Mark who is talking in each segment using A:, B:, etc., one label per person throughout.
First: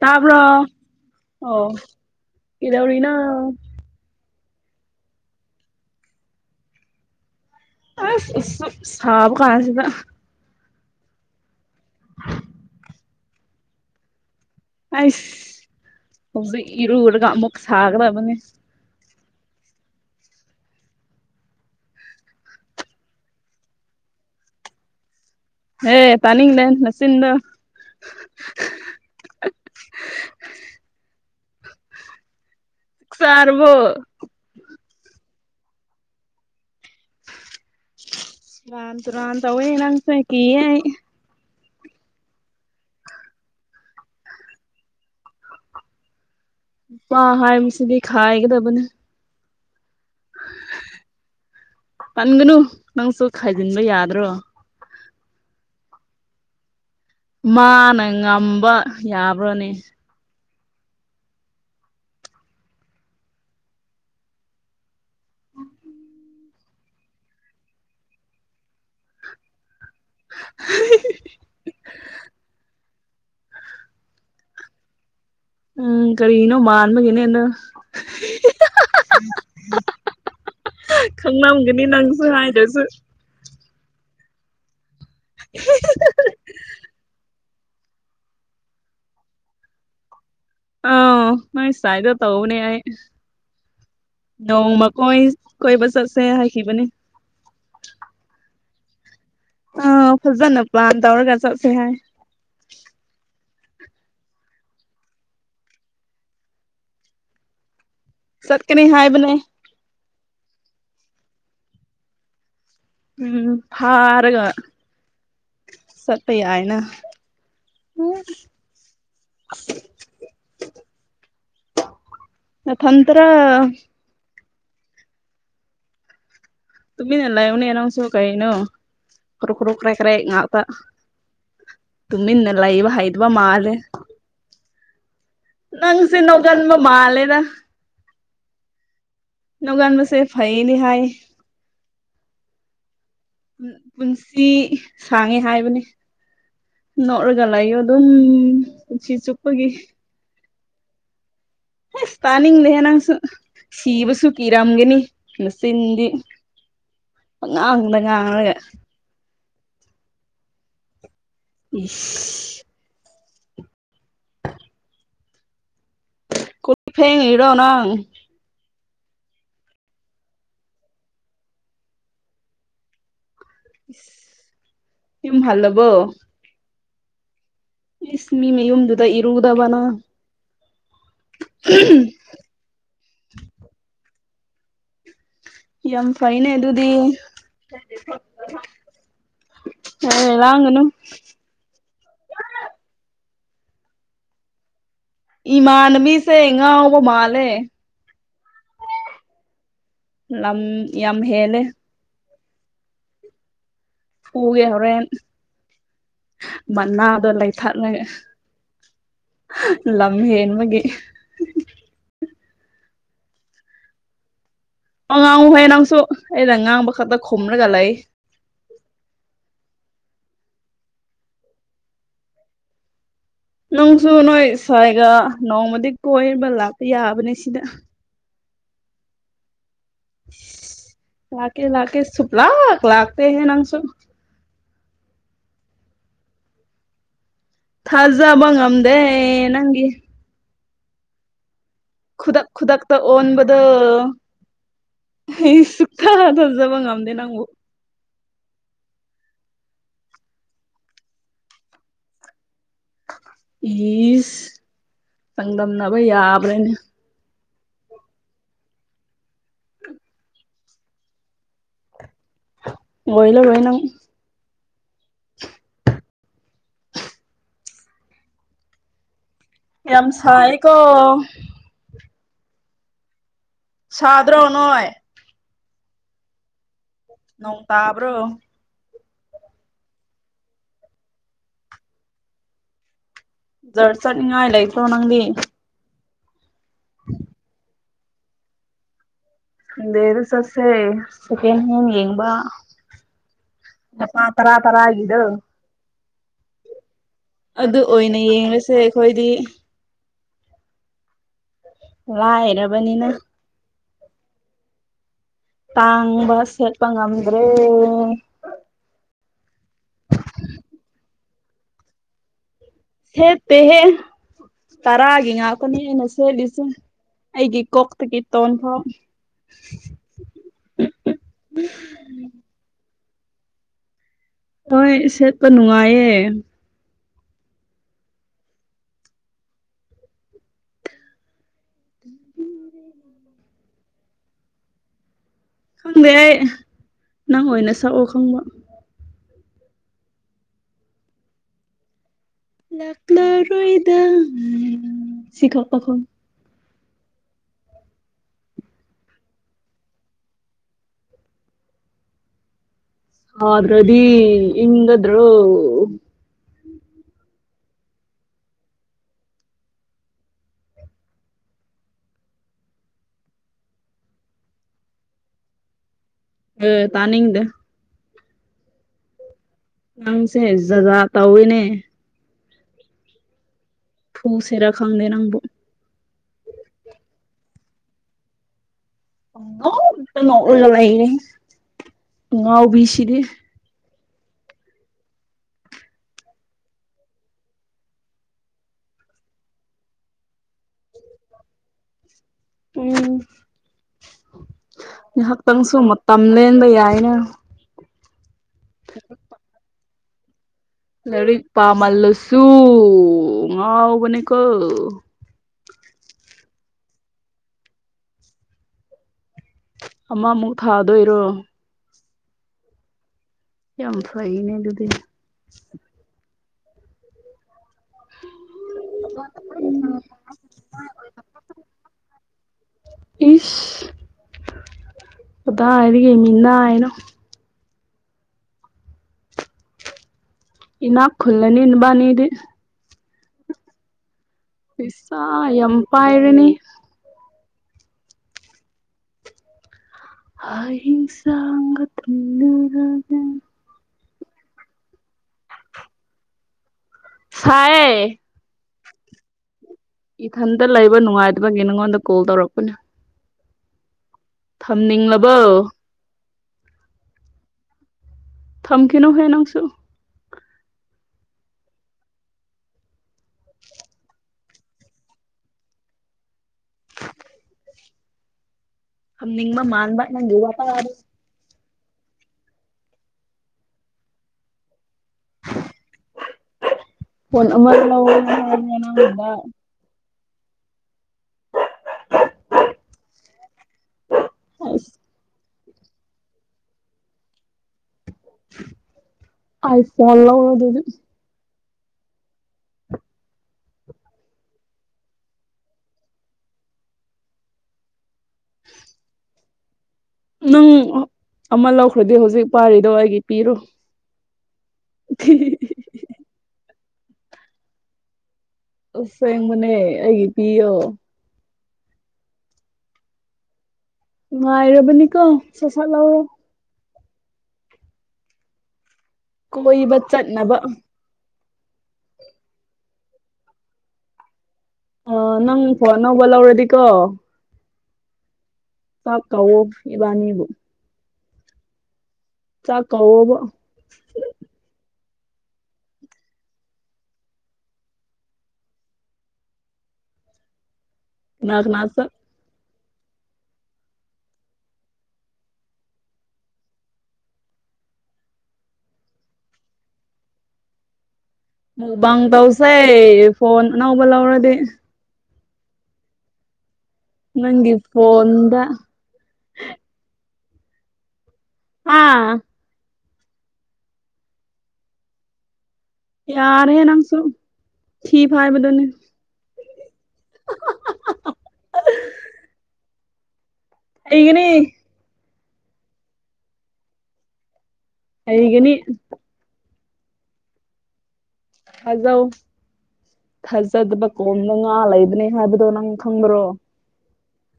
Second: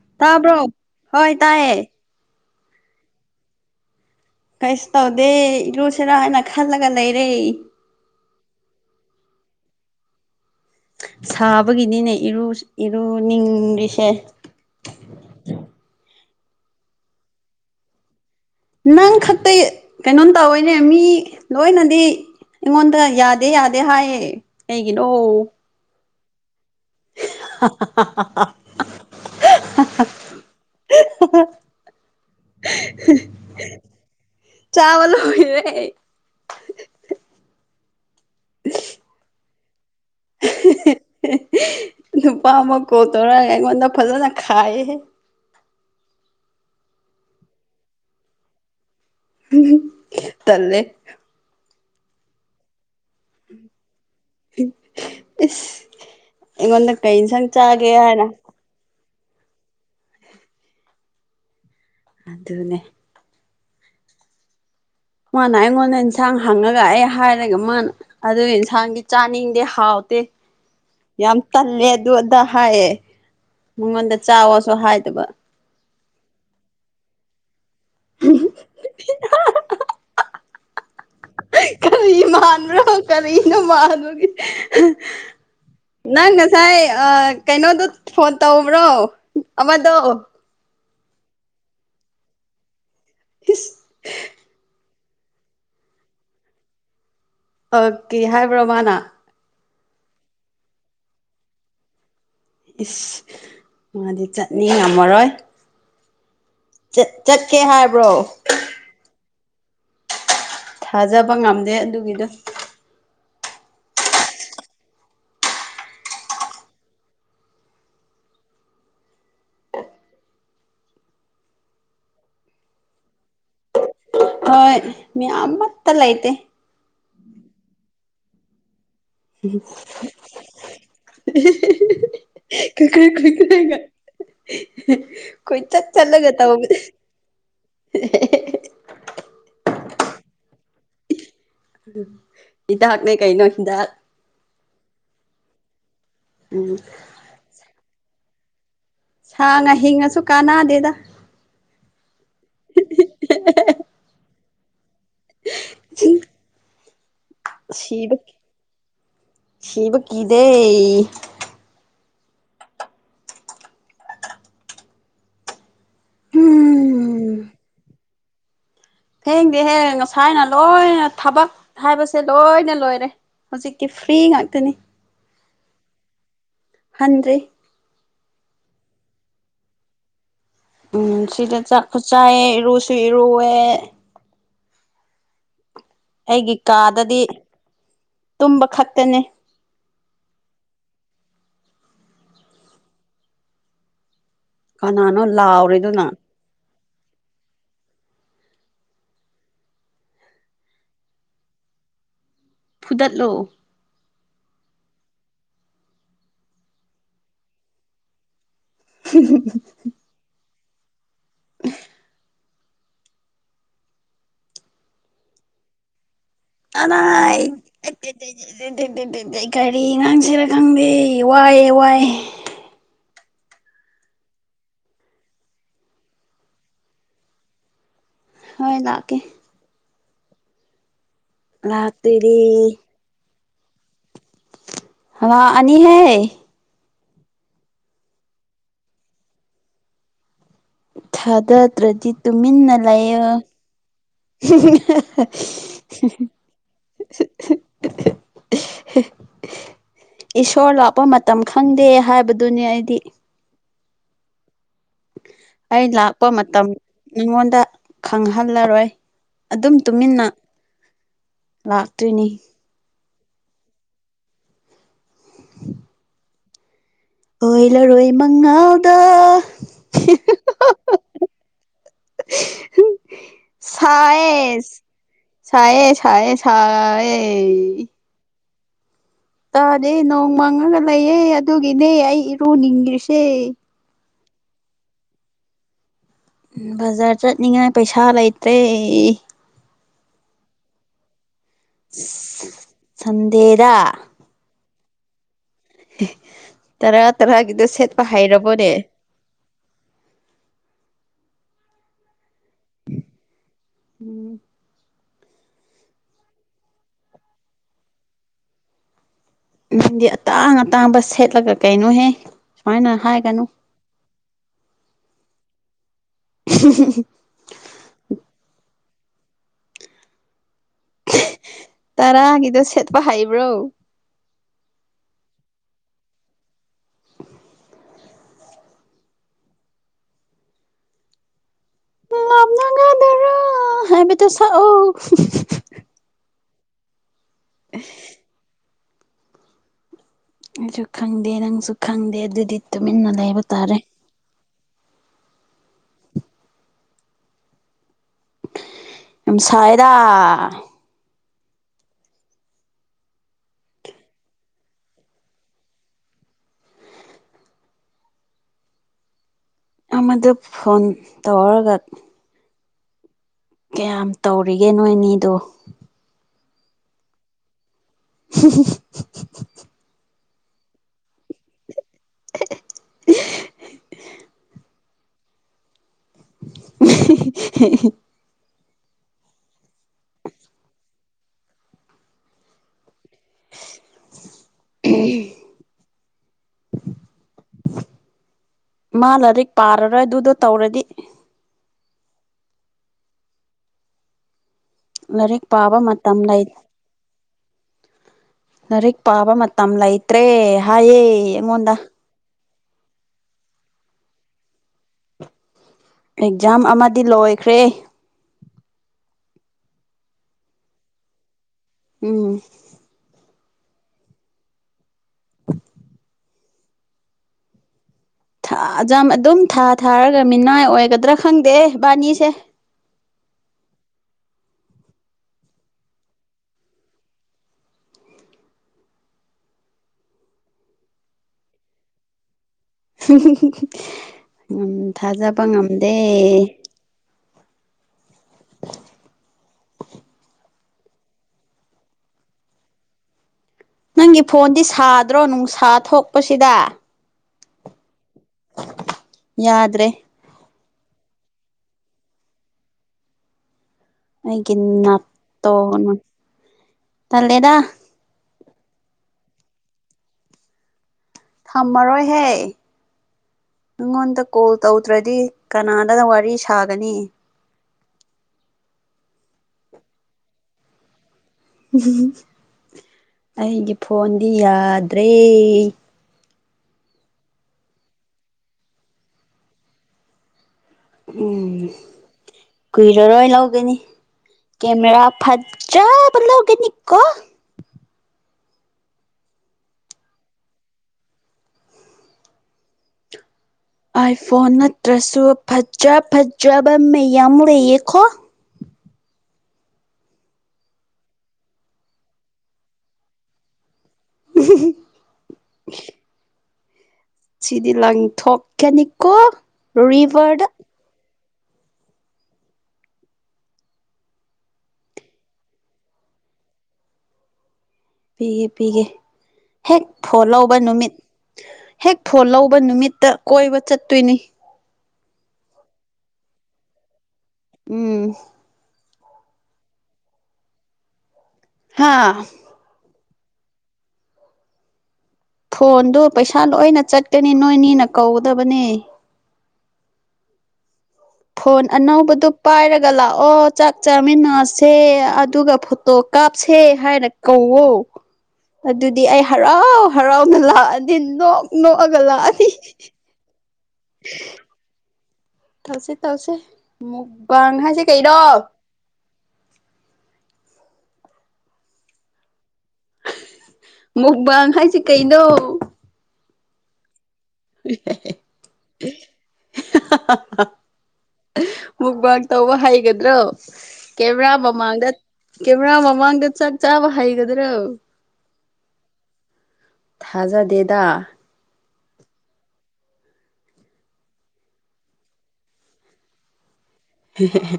A: ꯇꯥꯕ꯭ꯔꯣ
B: ꯍꯣꯏ
A: ꯑꯣ
B: ꯇꯥꯏꯌꯦ
A: ꯀꯩꯗꯧꯔꯤꯅꯣ
B: ꯀꯩꯁꯨ ꯇꯧꯗꯦ ꯏꯔꯨꯁꯤꯔꯥ ꯍꯥꯏꯅ ꯈꯜꯂꯒ ꯂꯩꯔꯦ
A: ꯑꯁ ꯑꯁꯨꯛ ꯁꯥꯕ ꯀꯥꯟꯁꯤꯗ
B: ꯁꯥꯕꯒꯤꯅꯤꯅꯦ ꯏꯔꯨ ꯏꯔꯨꯅꯤꯡꯔꯤꯁꯦ
A: ꯑꯩꯁ ꯍꯧꯖꯤꯛ ꯏꯔꯨꯔꯒ ꯑꯃꯨꯛ ꯁꯥꯒꯗꯕꯅꯦ
B: ꯅꯪ ꯈꯛꯇ ꯀꯩꯅꯣꯝ ꯇꯧꯋꯦꯅꯦ ꯃꯤ ꯂꯣꯏꯅꯗꯤ ꯑꯩꯉꯣꯟꯗ ꯌꯥꯗꯦ ꯌꯥꯗꯦ ꯍꯥꯏꯌꯦ ꯀꯩꯒꯤꯅꯣ
A: ꯍꯦ ꯇꯥꯅꯤꯡꯗꯦ ꯅꯆꯤꯟꯗꯣ
B: [inaudible]
A: ꯆꯥꯔꯕꯣ
B: ꯆꯥꯕ ꯂꯣꯏꯔꯦ
A: ꯁꯦꯔꯥꯟ ꯇꯨꯔꯥꯟ ꯇꯧꯋꯦ ꯅꯪꯁ ꯀꯤꯍꯩ
B: ꯅꯨꯄꯥ ꯑꯃ ꯀꯣꯜ ꯇꯧꯔꯒ ꯑꯩꯉꯣꯟꯗ ꯐꯖꯅ ꯈꯥꯏꯌꯦ
A: ꯄꯥ ꯍꯥꯏꯕꯁꯤꯗꯤ ꯈꯥꯏꯒꯗꯕꯅꯦ
B: ꯇꯂꯦ
A: ꯇꯟꯒꯅꯨ ꯅꯪꯁꯨ ꯈꯥꯏꯖꯤꯟꯕ ꯌꯥꯗ꯭ꯔꯣ
B: ꯏꯁ ꯑꯩꯉꯣꯟꯗ ꯀꯩ ꯏꯟꯁꯥꯡ ꯆꯥꯒꯦ
A: ꯃꯥꯅ
B: ꯍꯥꯏꯅ
A: ꯉꯝꯕ ꯌꯥꯕ꯭ꯔꯣꯅꯦ
B: ꯑꯗꯨꯅꯦ ꯃꯥꯅ ꯑꯩꯉꯣꯟꯗ ꯏꯟꯁꯥꯡ ꯍꯪꯉꯒ ꯑꯦ ꯍꯥꯏꯔꯒ ꯃꯥꯅ ꯑꯗꯨ ꯏꯟꯁꯥꯡꯗꯤ ꯆꯥꯅꯤꯡꯗꯤ ꯍꯥꯎ ꯇꯦ ꯌꯥꯝ ꯇꯜꯂꯦ ꯑꯗꯨ ꯑꯗ ꯍꯥꯏꯌꯦꯦ ꯃꯉꯣꯟꯗ ꯆꯥꯎꯑꯣꯁꯨ ꯍꯥꯏꯗꯕ
A: ꯎꯝ ꯀꯔꯤꯅꯣ ꯃꯥꯟꯕꯒꯤꯅꯦꯅ ꯈꯪꯂꯝꯒꯅꯤ
B: ꯀꯔꯤ
A: ꯅꯪꯁꯨ ꯍꯥꯏꯗ꯭ꯔꯁꯨ
B: ꯃꯥꯟꯕ꯭ꯔꯣ ꯀꯔꯤꯅꯣ ꯃꯥꯟꯕꯒꯤ ꯅꯪ ꯉꯁꯥꯏ ꯀꯩꯅꯣꯗꯣ ꯐꯣꯟ ꯇꯧꯕ꯭ꯔꯣ ꯑꯃꯗꯣ
A: ꯑꯥ ꯅꯣꯏ ꯁꯥꯏꯗ ꯇꯧꯕꯅꯦ ꯑꯩ
B: ꯏꯁ
A: ꯅꯣꯡꯃ ꯍꯣꯏ ꯀꯣꯏꯕ ꯆꯠꯁꯦ ꯍꯥꯏꯈꯤꯕꯅꯦ
B: ꯑꯥ ꯀꯦ ꯍꯥꯏꯕ꯭ꯔꯣ ꯃꯥꯅ
A: ꯑꯥ ꯐꯖꯅ ꯄꯂꯥꯟ ꯇꯧꯔꯒ ꯆꯠꯁꯦ ꯍꯥꯏ
B: ꯏꯁ ꯃꯥꯗꯤ ꯆꯠꯅꯤꯡ ꯉꯝꯃꯔꯣꯏ ꯆꯠ ꯆꯠꯀꯦ ꯍꯥꯏꯕ꯭ꯔꯣ
A: ꯆꯠꯀꯅꯤ ꯍꯥꯏꯕꯅꯦ
B: ꯊꯥꯖꯕ ꯉꯝꯗꯦ ꯑꯗꯨꯒꯤꯗꯣ
A: ꯎꯝ ꯐꯥꯔꯒ ꯆꯠꯄ ꯌꯥꯥꯏꯅ ꯅꯊꯟꯇ꯭ꯔꯥ
B: ꯍꯣꯏ ꯃꯤ ꯑꯃꯠꯇ ꯂꯩꯇꯦ
A: ꯇꯨꯃꯤꯟꯅ ꯂꯩꯌꯨꯅꯦ ꯅꯪꯁꯨ ꯀꯔꯤꯅꯣ ꯀꯔꯨꯛ ꯀꯔꯨꯛ ꯀꯔꯦꯛ ꯀꯔꯦꯛ ꯉꯥꯛꯇ ꯇꯨꯃꯤꯟꯅ
B: ꯀ꯭ꯔꯤ
A: ꯂꯩꯕ
B: ꯀ꯭ꯔꯤ
A: ꯍꯩꯗꯨꯕ
B: ꯀ꯭ꯔꯤ
A: ꯃꯥꯜꯂꯦ
B: ꯀ꯭ꯔꯤꯒ ꯀꯣꯏꯆꯠ
A: ꯅꯪꯁꯦ
B: ꯆꯠꯂꯒ ꯇꯧꯕꯅꯦ
A: ꯅꯣꯒꯟꯕ ꯃꯥꯂꯦꯗ
B: [unintelligible]
A: ꯅꯒꯥꯟꯕꯁꯦ ꯐꯩꯅꯤ ꯍꯥꯏ
B: ꯍꯤꯗꯥꯛꯅꯦ ꯀꯩꯅꯣ ꯍꯤꯗꯥꯛ
A: ꯁꯤ ꯁꯥꯡꯉꯦ ꯍꯥꯏꯕꯅꯦ
B: ꯎꯝ
A: ꯇꯧꯔꯒ ꯂꯩꯌꯣ ꯑꯗꯨꯝ ꯄꯨꯟꯁꯤ ꯆꯨꯞꯄꯒꯤ
B: ꯁꯥꯡꯉ ꯍꯤꯡꯉꯁꯨ ꯀꯥꯟꯅꯗꯦꯗ
A: ꯍꯝ ꯇꯥꯅꯤꯡꯗꯦꯍꯦ ꯅꯪꯁꯨ ꯁꯤꯕꯁꯨ ꯀꯤꯔꯝꯒꯅꯤ ꯅꯆꯤꯟꯗꯤ ꯄꯉꯥꯡꯗ
B: ꯁꯤꯕ
A: ꯉꯥꯡꯔꯒ
B: ꯁꯤꯕ ꯀꯤꯗꯦ
A: ꯏꯁ [unintelligible]
B: ꯎꯝ
A: [unintelligible] ꯅꯥꯡ
B: ꯍꯦꯡꯗꯦꯍꯦ ꯉꯁꯥꯏꯅ ꯂꯣꯏꯅ ꯊꯕꯛ ꯍꯥꯏꯕꯁꯦ ꯂꯣꯏꯅ ꯂꯣꯏꯔꯦ ꯍꯧꯖꯤꯛꯇꯤ ꯐ꯭ꯔꯤ
A: ꯏꯁ
B: ꯉꯥꯛꯇꯅꯤ
A: ꯌꯨꯝ ꯍꯜꯂꯕꯣ
B: ꯍꯟꯗ꯭ꯔꯤ
A: ꯏꯁ ꯃꯤ ꯃꯌꯨꯝꯗꯨꯗ ꯏꯔꯨꯗꯕꯅ
B: ꯎꯝ ꯁꯤꯗ ꯆꯥꯛꯐꯨ ꯆꯥꯏꯑꯦ ꯏꯔꯨꯁꯨ ꯏꯔꯨꯋꯦ
A: ꯌꯥꯝ ꯐꯥꯏꯅꯦ
B: ꯑꯩꯒꯤ
A: ꯑꯗꯨꯗꯤ
B: ꯀꯥꯗꯗꯤ ꯇꯨꯝꯕ
A: [unintelligible]
B: ꯈꯛꯇꯅꯦ
A: ꯑꯦ ꯂꯥꯡꯒꯅꯨ
B: ꯀꯅꯥꯅꯣ ꯂꯥꯎꯔꯤꯗꯨꯅ
A: ꯏꯃꯥꯟꯅꯃꯤꯁꯦ ꯉꯥꯎꯕ ꯃꯥꯜꯂꯦ ꯅꯝ ꯌꯥꯝ ꯍꯦꯜꯂꯦ
B: ꯐꯨꯗꯠꯂꯣ
A: ꯐꯨꯒꯦ ꯍꯣꯔꯦꯟ ꯃꯅꯥꯗꯣ ꯂꯩꯊꯠꯂꯒꯦ
B: [unintelligible]
A: ꯂꯝ ꯍꯦꯟꯕꯒꯤ ꯑ ꯉꯥꯡꯉꯨꯍꯦ ꯅꯪꯁꯨ ꯑꯩꯅ ꯉꯥꯡꯕ ꯈꯛꯇ
B: ꯑꯅꯥꯏ
A: ꯈꯨꯝꫪꯒ ꯂꯩ
B: [unintelligible] ꯀꯔꯤ ꯉꯥꯡꯁꯤꯔ ꯈꯪꯗꯦ ꯋꯥꯏꯑꯦ ꯋꯥꯏ
A: ꯅꯪꯁꯨ ꯅꯣꯏ ꯁ꯭ꯋꯥꯏꯒ ꯅꯣꯡꯃꯗꯤ ꯀꯣꯏꯕ ꯂꯥꯛꯄ ꯌꯥꯕꯅꯦ ꯁꯤꯗ
B: ꯍꯣꯏ ꯂꯥꯛꯀꯦ
A: ꯂꯥꯛꯀꯦ ꯂꯥꯛꯀꯦ ꯁꯨꯞ
B: ꯂꯥꯛꯇꯣꯏꯅꯦ
A: ꯂꯥꯛ ꯂꯥꯛꯇꯦꯍꯦ ꯅꯪꯁꯨ
B: ꯍꯂ ꯑꯅꯤ ꯍꯦ
A: ꯊꯥꯖꯥꯕ ꯉꯝꯗꯦ ꯅꯪꯒꯤ
B: ꯊꯥꯗ ꯇ꯭ꯔꯗꯤ
A: ꯈꯨꯗꯛ
B: ꯇꯨꯃꯤꯟꯅ
A: ꯈꯨꯗꯛꯇ
B: ꯂꯩꯌꯣ
A: ꯑꯣꯟꯕꯗꯣ ꯑꯩ ꯁꯨꯛꯊꯥ ꯊꯥꯖꯕ ꯉꯝꯗꯦ ꯅꯪꯕꯨ
B: [unintelligible] [unintelligible] ꯏꯁꯣꯔ ꯂꯥꯛꯄ ꯃꯇꯝ ꯈꯪꯗꯦ ꯍꯥꯏꯕꯗꯨꯅꯦ ꯑꯩꯗꯤ
A: ꯏꯁ
B: ꯑꯩ
A: ꯆꯥꯡꯗꯝꯅꯕ
B: ꯂꯥꯛꯄ ꯃꯇꯝ
A: ꯌꯥꯕ꯭ꯔꯅꯦ
B: ꯅꯉꯣꯟꯗ ꯈꯪꯍꯜꯂꯔꯣꯏ ꯑꯗꯨꯝ ꯇꯨꯃꯤꯟꯅ ꯂꯥꯛꯇꯣꯏꯅꯤ
A: ꯑꯣꯏꯂꯔꯣꯏ ꯅꯪ
B: ꯑꯣꯏꯂꯔꯣꯏ ꯃꯉꯥꯥꯜꯗ
A: ꯌꯥꯝ ꯁꯥꯏꯀꯣ ꯁꯥꯗ꯭ꯔꯣ
B: ꯁꯥꯌꯦ
A: ꯅꯣꯏ
B: ꯁꯥꯌꯦ ꯁꯥꯌꯦ ꯁꯥꯥꯥꯌꯦ
A: ꯅꯣꯡ ꯇꯥꯕ꯭ꯔꯣ
B: ꯇꯥꯗꯦ ꯅꯣꯡ ꯃꯪꯉꯒ ꯂꯩꯌꯦ ꯑꯗꯨꯒꯤꯅꯦ ꯑꯩ ꯏꯔꯨꯅꯤꯡꯗ꯭ꯔꯤꯁꯦ
A: ꯖꯥꯔ ꯆꯠꯅꯤꯡꯉꯥꯏ ꯂꯩꯇ꯭ꯔꯣ ꯅꯪꯗꯤ
B: ꯕꯖꯥꯔ ꯆꯠꯅꯤꯡꯉꯥꯏ ꯄꯩꯁꯥ ꯂꯩꯇ꯭ꯔꯦ
A: ꯁꯟꯗꯦꯗ ꯆꯠꯁꯦ ꯁꯦꯀꯦꯟꯍꯦꯟ ꯌꯦꯡꯕ
B: ꯁꯟꯗꯦꯗ
A: ꯄꯥ ꯇꯔꯥ ꯇꯔꯥ ꯒꯤꯗꯣ
B: ꯇꯔꯥ ꯇꯔꯥꯒꯤꯗꯣ ꯁꯦꯠꯄ ꯍꯩꯔꯕꯣꯅꯦ
A: ꯈꯣꯏꯗꯤ ꯂꯥꯏꯔꯕꯅꯤꯅ
B: ꯎꯝ
A: ꯇꯥꯡꯕ ꯁꯦꯠꯄ ꯉꯝꯗ꯭ꯔꯦ
B: ꯅꯪꯗꯤ ꯑꯇꯥꯡ ꯑꯇꯥꯡꯕ ꯁꯦꯠꯂꯒ ꯀꯩꯅꯣꯍꯦ ꯁꯨꯃꯥꯏꯅ ꯍꯥꯏꯒꯅꯨ
A: ꯁꯦꯠꯇꯦꯍꯦ ꯇꯔꯥꯒꯤ ꯉꯥꯛꯇꯅꯤ ꯑꯩꯅ ꯁꯦꯠꯂꯤꯁꯦ ꯑꯩꯒꯤ ꯀꯣꯛꯇꯒꯤ ꯇꯣꯟꯐꯥꯎ
B: ꯇꯔꯥꯒꯤꯗꯣ ꯁꯦꯠꯄ ꯍꯩꯕ꯭ꯔꯣ
A: ꯍꯣꯏ ꯁꯦꯠꯄ ꯅꯨꯡꯉꯥꯏꯌꯦ
B: [unintelligible] ꯁꯛꯑꯣ
A: ꯈꯪꯗꯦ ꯑꯩ ꯅꯪ ꯑꯣꯏꯅ ꯁꯛꯑꯣ ꯈꯪꯕ
B: ꯑꯩꯁꯨ ꯈꯪꯗꯦ ꯅꯪꯁꯨ ꯈꯪꯗꯦ ꯑꯗꯨꯗꯤ ꯇꯨꯃꯤꯟꯅ ꯂꯩꯕ ꯇꯥꯔꯦ
A: ꯂꯥꯛꯂꯔꯣꯏꯗꯔ ꯁꯤꯈꯛꯇ ꯈꯪ
B: ꯌꯥꯝ ꯁꯥꯏꯗ
A: ꯁꯥꯗ꯭ꯔꯗꯤ ꯏꯪꯒꯗ꯭ꯔꯣ
B: ꯑꯃꯗꯨ ꯐꯣꯟ ꯇꯧꯔꯒ ꯀꯌꯥꯝ ꯇꯧꯔꯤꯒꯦ ꯅꯣꯏꯅꯤꯗꯣ
A: ꯍꯦ ꯇꯥꯅꯤꯡꯗꯦ
B: [unintelligible]
A: ꯅꯪꯁꯦ ꯖꯥꯠ ꯖꯥꯠ ꯇꯧꯏꯅꯦ
B: [unintelligible]
A: ꯐꯨꯁꯤꯔꯥ ꯈꯪꯗꯦ ꯅꯪꯕꯨ
B: [unintelligible]
A: ꯄꯨꯅꯣꯛꯇ ꯅꯣꯛꯂꯒ ꯂꯩꯔꯦ ꯑꯉꯥꯎꯕꯤꯁꯤꯗꯤ
B: [unintelligible] ꯃꯥ ꯂꯥꯏꯔꯤꯛ ꯄꯥꯔꯔꯣꯏ ꯑꯗꯨꯗꯣ ꯇꯧꯔꯗꯤ
A: ꯎꯝ
B: ꯂꯥꯏꯔꯤꯛ
A: ꯉꯥꯏꯍꯥꯛꯇꯪꯁꯨ
B: ꯄꯥꯕ
A: ꯃꯇꯝ
B: ꯂꯩ
A: ꯂꯦꯟꯕ ꯌꯥꯏꯅ
B: ꯂꯥꯏꯔꯤꯛ ꯄꯥꯕ ꯃꯇꯝ ꯂꯩꯇ꯭ꯔꯦ ꯍꯥꯏꯌꯦ ꯑꯩꯉꯣꯟꯗ
A: ꯑꯗꯨ ꯉꯥꯎꯕꯅꯤ ꯀꯣ
B: ꯑꯦꯛꯖꯥꯝ ꯑꯃꯗꯤ ꯂꯣꯏꯈ꯭ꯔꯦ
A: ꯑꯃꯃꯨꯛ ꯊꯥꯗꯣꯏꯔꯣ
B: ꯎꯝ
A: ꯌꯥꯝ ꯐꯩꯅꯦ ꯑꯗꯨꯗꯤ
B: ꯊꯥ ꯑꯦꯛꯖꯥꯝ ꯑꯗꯨꯝ ꯊꯥ ꯊꯥꯔꯒ ꯃꯤꯅꯥꯏ ꯑꯣꯏꯒꯗ꯭ꯔꯥ ꯈꯪꯗꯦ ꯏꯕꯥꯅꯤꯁꯦ
A: ꯏꯁ ꯀꯗꯥꯏꯗꯒꯤ ꯃꯤꯅꯥꯏꯅꯣ ꯏꯅꯥꯛ ꯈꯨꯜꯂꯅꯤ ꯅꯕꯥꯅꯤꯗꯤ
B: ꯎꯝ ꯊꯥꯖꯕ
A: ꯄꯩꯁꯥ ꯌꯥꯝ
B: ꯉꯝꯗꯦ
A: ꯄꯥꯏꯔꯅꯤ [unintelligible]
B: ꯅꯪꯒꯤ ꯐꯣꯟꯗꯤ ꯁꯥꯗ꯭ꯔꯣ ꯅꯨꯡꯁꯥ ꯊꯣꯛꯄꯁꯤꯗ
A: ꯁꯥꯏꯌꯦ
B: ꯌꯥꯗ꯭ꯔꯦ
A: ꯏꯊꯟꯇ ꯂꯩꯕ ꯅꯨꯡꯉꯥꯏꯗꯕꯒꯤ ꯅꯪꯉꯣꯟꯗ ꯀꯣꯜ ꯇꯧꯔꯛꯄꯅꯦ
B: ꯑꯩꯒꯤ
A: ꯊꯝꯅꯤꯡꯂꯕꯣ
B: ꯅꯠꯇꯣꯟꯅ ꯇꯟꯂꯦꯗ
A: ꯊꯝꯈꯤꯅꯨ ꯍꯦ ꯅꯪꯁꯨ
B: ꯊꯝꯃꯔꯣꯏꯍꯦ ꯅꯪꯉꯣꯟꯗ ꯀꯣꯜ ꯇꯧꯗ꯭ꯔꯗꯤ ꯀꯅꯥꯗ ꯋꯥꯔꯤ ꯁꯥꯒꯅꯤ
A: ꯊꯝꯅꯤꯡꯕ ꯃꯥꯥꯟꯕ ꯅꯪꯒꯤ ꯋꯥꯇꯗꯨ
B: ꯑꯩꯒꯤ ꯐꯣꯟꯗꯤ ꯌꯥꯗ꯭ꯔꯦ
A: ꯐꯣꯟ ꯑꯃ ꯂꯧꯔꯣ ꯍꯥꯏꯕꯅꯦ ꯅꯪꯉꯣꯟꯗ
B: ꯎꯝ ꯀꯨꯏꯔꯔꯣꯏ ꯂꯧꯒꯅꯤ
A: ꯑꯁ
B: ꯀꯦꯃꯦꯔ ꯐꯠꯖꯥꯕ ꯂꯧꯒꯅꯤꯀꯣ
A: ꯑꯥꯢ ꯐꯣꯟ ꯂꯧꯔꯣ ꯑꯗꯨꯗꯤ
B: ꯑꯥꯏꯐꯣꯟ ꯅꯠꯇ꯭ꯔꯁꯨ ꯐꯠꯖꯥ ꯐꯠꯖꯥꯕ ꯃꯌꯥꯝ ꯂꯩꯌꯦꯈꯣ
A: ꯅꯪ ꯑꯥ ꯑꯃ ꯂꯧꯈ꯭ꯔꯗꯤ ꯍꯧꯖꯤꯛ ꯄꯥꯔꯤꯗꯣ ꯑꯩꯒꯤ ꯄꯤꯔꯣ
B: [unintelligible]
A: [unintelligible]
B: ꯁꯤꯗꯤ ꯂꯪꯊꯣꯛꯀꯅꯤꯀꯣ ꯔꯤꯚꯔꯗ
A: ꯌꯣ ꯉꯥꯏꯔꯕꯅꯤꯀꯣ ꯁꯥꯁꯠ ꯂꯧꯔꯣ
B: ꯄꯤꯒꯦ ꯄꯤꯒꯦ ꯍꯦꯛ
A: ꯀꯣꯏꯕ
B: ꯐꯣꯟ ꯂꯧꯕ
A: ꯆꯠꯅꯕ
B: ꯅꯨꯃꯤꯠ ꯍꯦꯛ ꯐꯣꯟ ꯂꯧꯕ ꯅꯨꯃꯤꯠꯇ ꯀꯣꯏꯕ ꯆꯠꯇꯣꯏꯅꯤ
A: ꯑꯥ ꯅꯪ ꯐꯣꯟ ꯑꯅꯧꯕ ꯂꯧꯔꯗꯤꯀꯣ
B: ꯎꯝ
A: ꯆꯥꯛ ꯀꯧꯑꯣ ꯏꯕꯟꯅꯤꯕꯨ
B: ꯍꯥꯥ
A: ꯆꯥꯛ ꯀꯧꯋꯣꯕ
B: ꯐꯣꯟꯗꯨ ꯄꯩꯁꯥ ꯂꯣꯏꯅ ꯆꯠꯀꯅꯤ ꯅꯣꯏꯅꯤꯅ ꯀꯧꯒꯗꯕꯅꯦ
A: ꯀꯅꯥ
B: ꯐꯣꯟ
A: ꯀꯅꯥ ꯆꯠ
B: ꯑꯥꯅꯧꯕꯗꯨꯞ ꯄꯥꯏꯔꯒ ꯂꯥꯛꯑꯣ ꯆꯥꯛ ꯆꯥꯃꯤꯟꯅꯁꯦ ꯑꯗꯨꯒ ꯐꯣꯇꯣ ꯀꯥꯞꯁꯦ ꯍꯥꯏꯔꯛ ꯀꯧꯋꯣ ꯑꯗꯨꯗꯤ ꯑꯩ ꯍꯥꯔꯥꯎ ꯍꯥꯔꯥꯎꯅ ꯂꯥꯛꯑꯅꯤ ꯅꯣꯛ ꯅꯣꯛꯑꯒ
A: ꯃꯨꯛꯕꯥꯡ
B: ꯂꯥꯛꯑꯅꯤ
A: ꯇꯧꯁꯩ ꯐꯣꯟ ꯑꯅꯧꯕ ꯂꯧꯔꯗꯤ
B: ꯇꯧꯁꯦ ꯇꯧꯁꯦ, ꯃꯨꯛꯕꯥꯡ
A: ꯅꯪꯒꯤ
B: ꯍꯥꯏꯁꯦ ꯀꯩꯅꯣ?
A: ꯐꯣꯟꯗ ꯑꯥ
B: ꯃꯨꯛꯕꯥꯡ ꯍꯥꯏꯁꯤ ꯀꯩꯅꯣ?
A: ꯌꯥꯔꯦꯍꯦ ꯅꯪꯁꯨ ꯊꯤ ꯐꯥꯏꯕꯗꯨꯅꯤ꯫
B: [unintelligible] ꯃꯨꯛꯕꯥꯥꯛ ꯇꯧꯕ ꯍꯩꯒꯗ꯭ꯔꯣ? ꯀꯦꯃꯦꯔꯥ
A: ꯍꯩꯒꯅꯤ
B: ꯃꯃꯥꯡꯗ ꯀꯦꯃꯦꯔꯥ ꯃꯃꯥꯡꯗ ꯆꯥꯛ ꯆꯥꯕ ꯍꯩꯒꯗ꯭ꯔꯣ?
A: ꯍꯩꯒꯅꯤ꯫
B: ꯊꯥꯖꯗꯦꯗꯥ
A: ꯊꯥꯖꯧ ꯊꯥꯖꯗꯕ ꯀꯣꯝꯗꯥ ꯉꯥ ꯂꯩꯕꯅꯦ ꯍꯥꯏꯕꯗꯣ ꯅꯪ ꯈꯪꯗꯔꯣ
B: ꯍꯦ ꯍꯦ ꯍꯦ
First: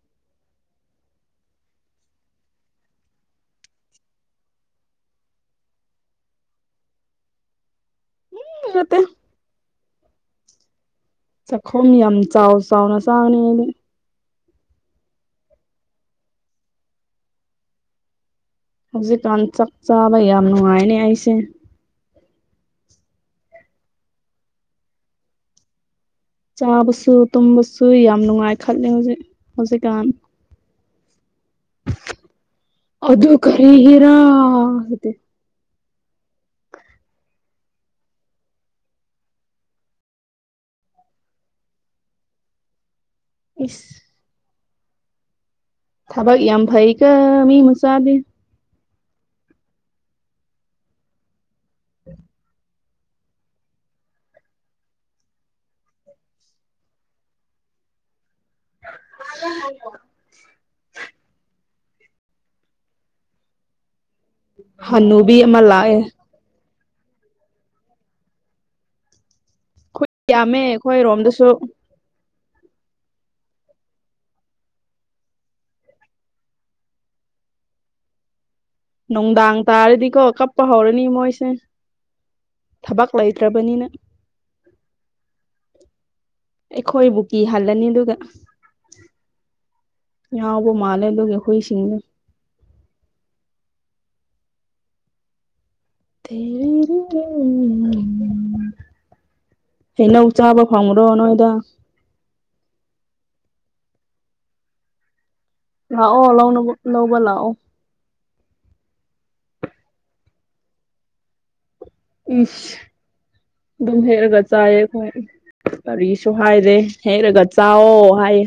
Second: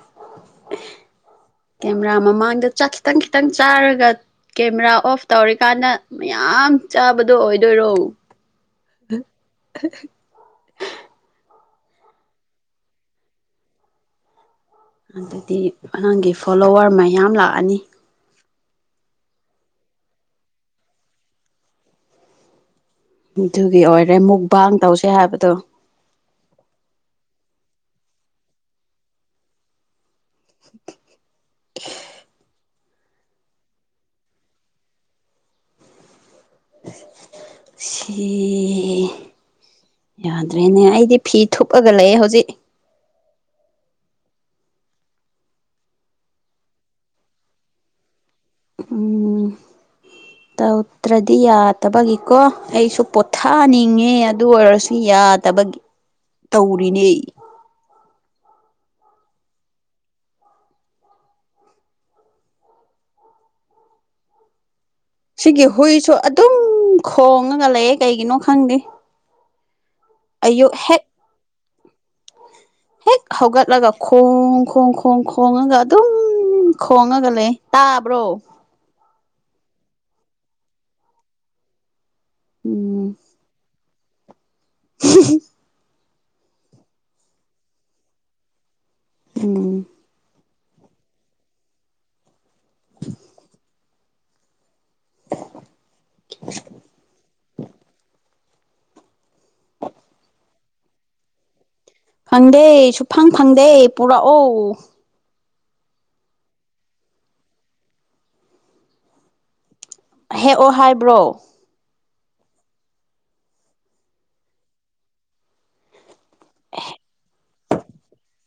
B: ꯀꯦꯃꯦꯔꯥ ꯃꯃꯥꯡꯗ ꯆꯥꯛ ꯈꯤꯇꯪ ꯈꯤꯇꯪ ꯆꯥꯔꯒꯠ ꯀꯦꯃꯦꯔꯥ ꯑꯣꯐ ꯇꯧꯔꯤꯀꯥꯟꯗ ꯃꯌꯥꯝ ꯆꯥꯕꯗꯣ ꯑꯣꯏꯗꯣꯏꯔꯣ?
A: ꯎꯝ ꯅꯠꯇꯦ
B: [unintelligible]
A: ꯆꯥꯛꯈꯣꯝ ꯌꯥꯝ ꯆꯥꯎ ꯆꯥꯎꯅ ꯆꯥꯒꯅꯤ ꯑꯩꯗꯤ
B: ꯑꯗꯨꯗꯤ ꯑꯉꯥꯡꯒꯤ ꯐꯣꯂꯣꯋꯔ ꯃꯌꯥꯝ ꯂꯥꯛꯑꯅꯤ
A: ꯍꯧꯖꯤꯛꯀꯥꯟ ꯆꯥꯛꯆꯥꯕ ꯌꯥꯝ ꯅꯨꯡꯉꯥꯏꯅꯦ ꯑꯩꯁꯦ
B: ꯑꯗꯨꯒꯤ ꯑꯣꯏꯔꯦ ꯃꯨꯛꯕꯥꯡ ꯇꯧꯁꯦ ꯍꯥꯏꯕꯗꯣ
A: ꯆꯥꯕꯁꯨ ꯇꯨꯝꯕꯁꯨ ꯌꯥꯝ ꯅꯨꯡꯉꯥꯏ ꯈꯠꯂꯦ ꯍꯧꯖꯤꯛ ꯍꯧꯖꯤꯛꯀꯥꯟ
B: [unintelligible]
A: ꯑꯗꯨ ꯀꯔꯤꯒꯤꯔꯥ [unintelligible]
B: ꯁꯤ ꯌꯥꯗ꯭ꯔꯦꯅꯦ ꯑꯩꯗꯤ ꯐꯤ ꯊꯨꯞꯑꯒꯥ ꯂꯩ ꯍꯧꯖꯤꯛ
A: ꯏꯁ ꯊꯕꯛ ꯌꯥꯝ ꯐꯩꯀꯣ ꯃꯤ ꯃꯆꯥꯗꯤ
B: ꯎꯝ ꯎꯠꯇ꯭ꯔꯗꯤ ꯌꯥꯗꯕꯒꯤꯀꯣ ꯑꯩꯁꯨ ꯄꯣꯠ ꯊꯥꯅꯤꯡꯉꯦ ꯑꯗꯨ ꯑꯣꯏꯔꯁꯨ ꯌꯥꯗꯕꯒꯤ ꯇꯧꯔꯤꯅꯦ
A: [unintelligible] ꯍꯅꯨ
B: ꯁꯤꯒꯤ ꯍꯨꯏꯁꯨ ꯑꯗꯨꯝ ꯈꯣꯡꯉꯒ ꯂꯩꯌꯦ ꯀꯩꯒꯤꯅꯣ ꯈꯪꯗꯦ
A: ꯌꯥꯝꯃꯦ
B: ꯑꯌꯨꯛ
A: ꯑꯩꯈꯣꯏ
B: ꯍꯦꯛ
A: ꯔꯣꯝꯗꯁꯨ
B: ꯍꯦꯛ ꯍꯧꯒꯠꯂꯒ ꯈꯣꯡ ꯈꯣꯡ ꯈꯣꯡ ꯈꯣꯡꯉꯒ ꯑꯗꯨꯝ ꯎꯝ ꯈꯣꯡꯉꯒ ꯂꯩ ꯇꯥꯕ꯭ꯔꯣ
A: ꯅꯨꯡꯗꯥꯡ ꯇꯥꯔꯗꯤꯀꯣ ꯀꯞꯄ ꯍꯧꯔꯅꯤ ꯃꯣꯏꯁꯦ
B: ꯎꯝ
A: ꯊꯕꯛ ꯂꯩꯇ꯭ꯔꯕꯅꯤꯅ
B: [unintelligible]
A: ꯑꯩꯈꯣꯏꯕꯨ ꯀꯤꯍꯜꯂꯅꯤ ꯑꯗꯨꯒ
B: ꯎꯝ
A: ꯉꯥꯎꯕ ꯃꯥꯜꯂꯦ ꯑꯗꯨꯒꯤ ꯍꯨꯏꯁꯤꯡꯅꯦ
B: [unintelligible]
A: ꯇꯦꯔꯦ ꯍꯩꯅꯧ ꯆꯥꯕ ꯐꯪꯕ꯭ꯔꯣ ꯅꯣꯏꯗ
B: ꯐꯪꯗꯦ ꯁꯨꯐꯪ ꯐꯪꯗꯦ ꯄꯨꯔꯛꯑꯣ
A: ꯂꯥꯛꯑꯣ ꯂꯧꯅꯕ ꯂꯧꯕ ꯂꯥꯛꯑꯣ
B: ꯍꯦꯛꯑꯣ ꯍꯥꯏꯕ꯭ꯔꯣ
A: ꯏꯁ ꯑꯗꯨꯝ ꯍꯦꯛꯑꯒ ꯆꯥꯏꯌꯦ ꯑꯩꯈꯣꯏ ꯀꯔꯤꯁꯨ ꯍꯥꯏꯔꯦ ꯍꯦꯛꯔꯒ ꯆꯥꯎꯋꯣ ꯍꯥꯏꯌꯦ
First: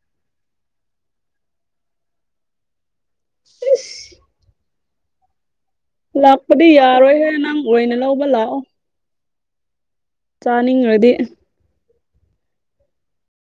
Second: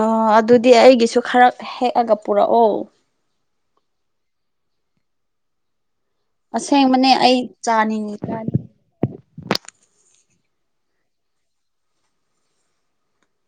B: ꯑ ꯑꯗꯨꯗꯤ ꯑꯩꯒꯤꯁꯨ ꯈꯔ ꯍꯦꯛꯑꯒ ꯄꯨꯔꯛꯑꯣ
A: ꯏꯁ ꯂꯥꯛꯄꯗꯤ
B: ꯑꯁꯦꯡꯕꯅꯦ
A: ꯌꯥꯔꯣꯏꯍꯦ
B: ꯑꯩ
A: ꯅꯪ ꯑꯣꯏꯅ
B: ꯆꯥꯅꯤꯡꯉꯤ
A: ꯂꯧꯕ
B: ꯆꯥꯅꯤꯡ
A: ꯂꯥꯛꯑꯣ ꯆꯥꯅꯤꯡꯔꯗꯤ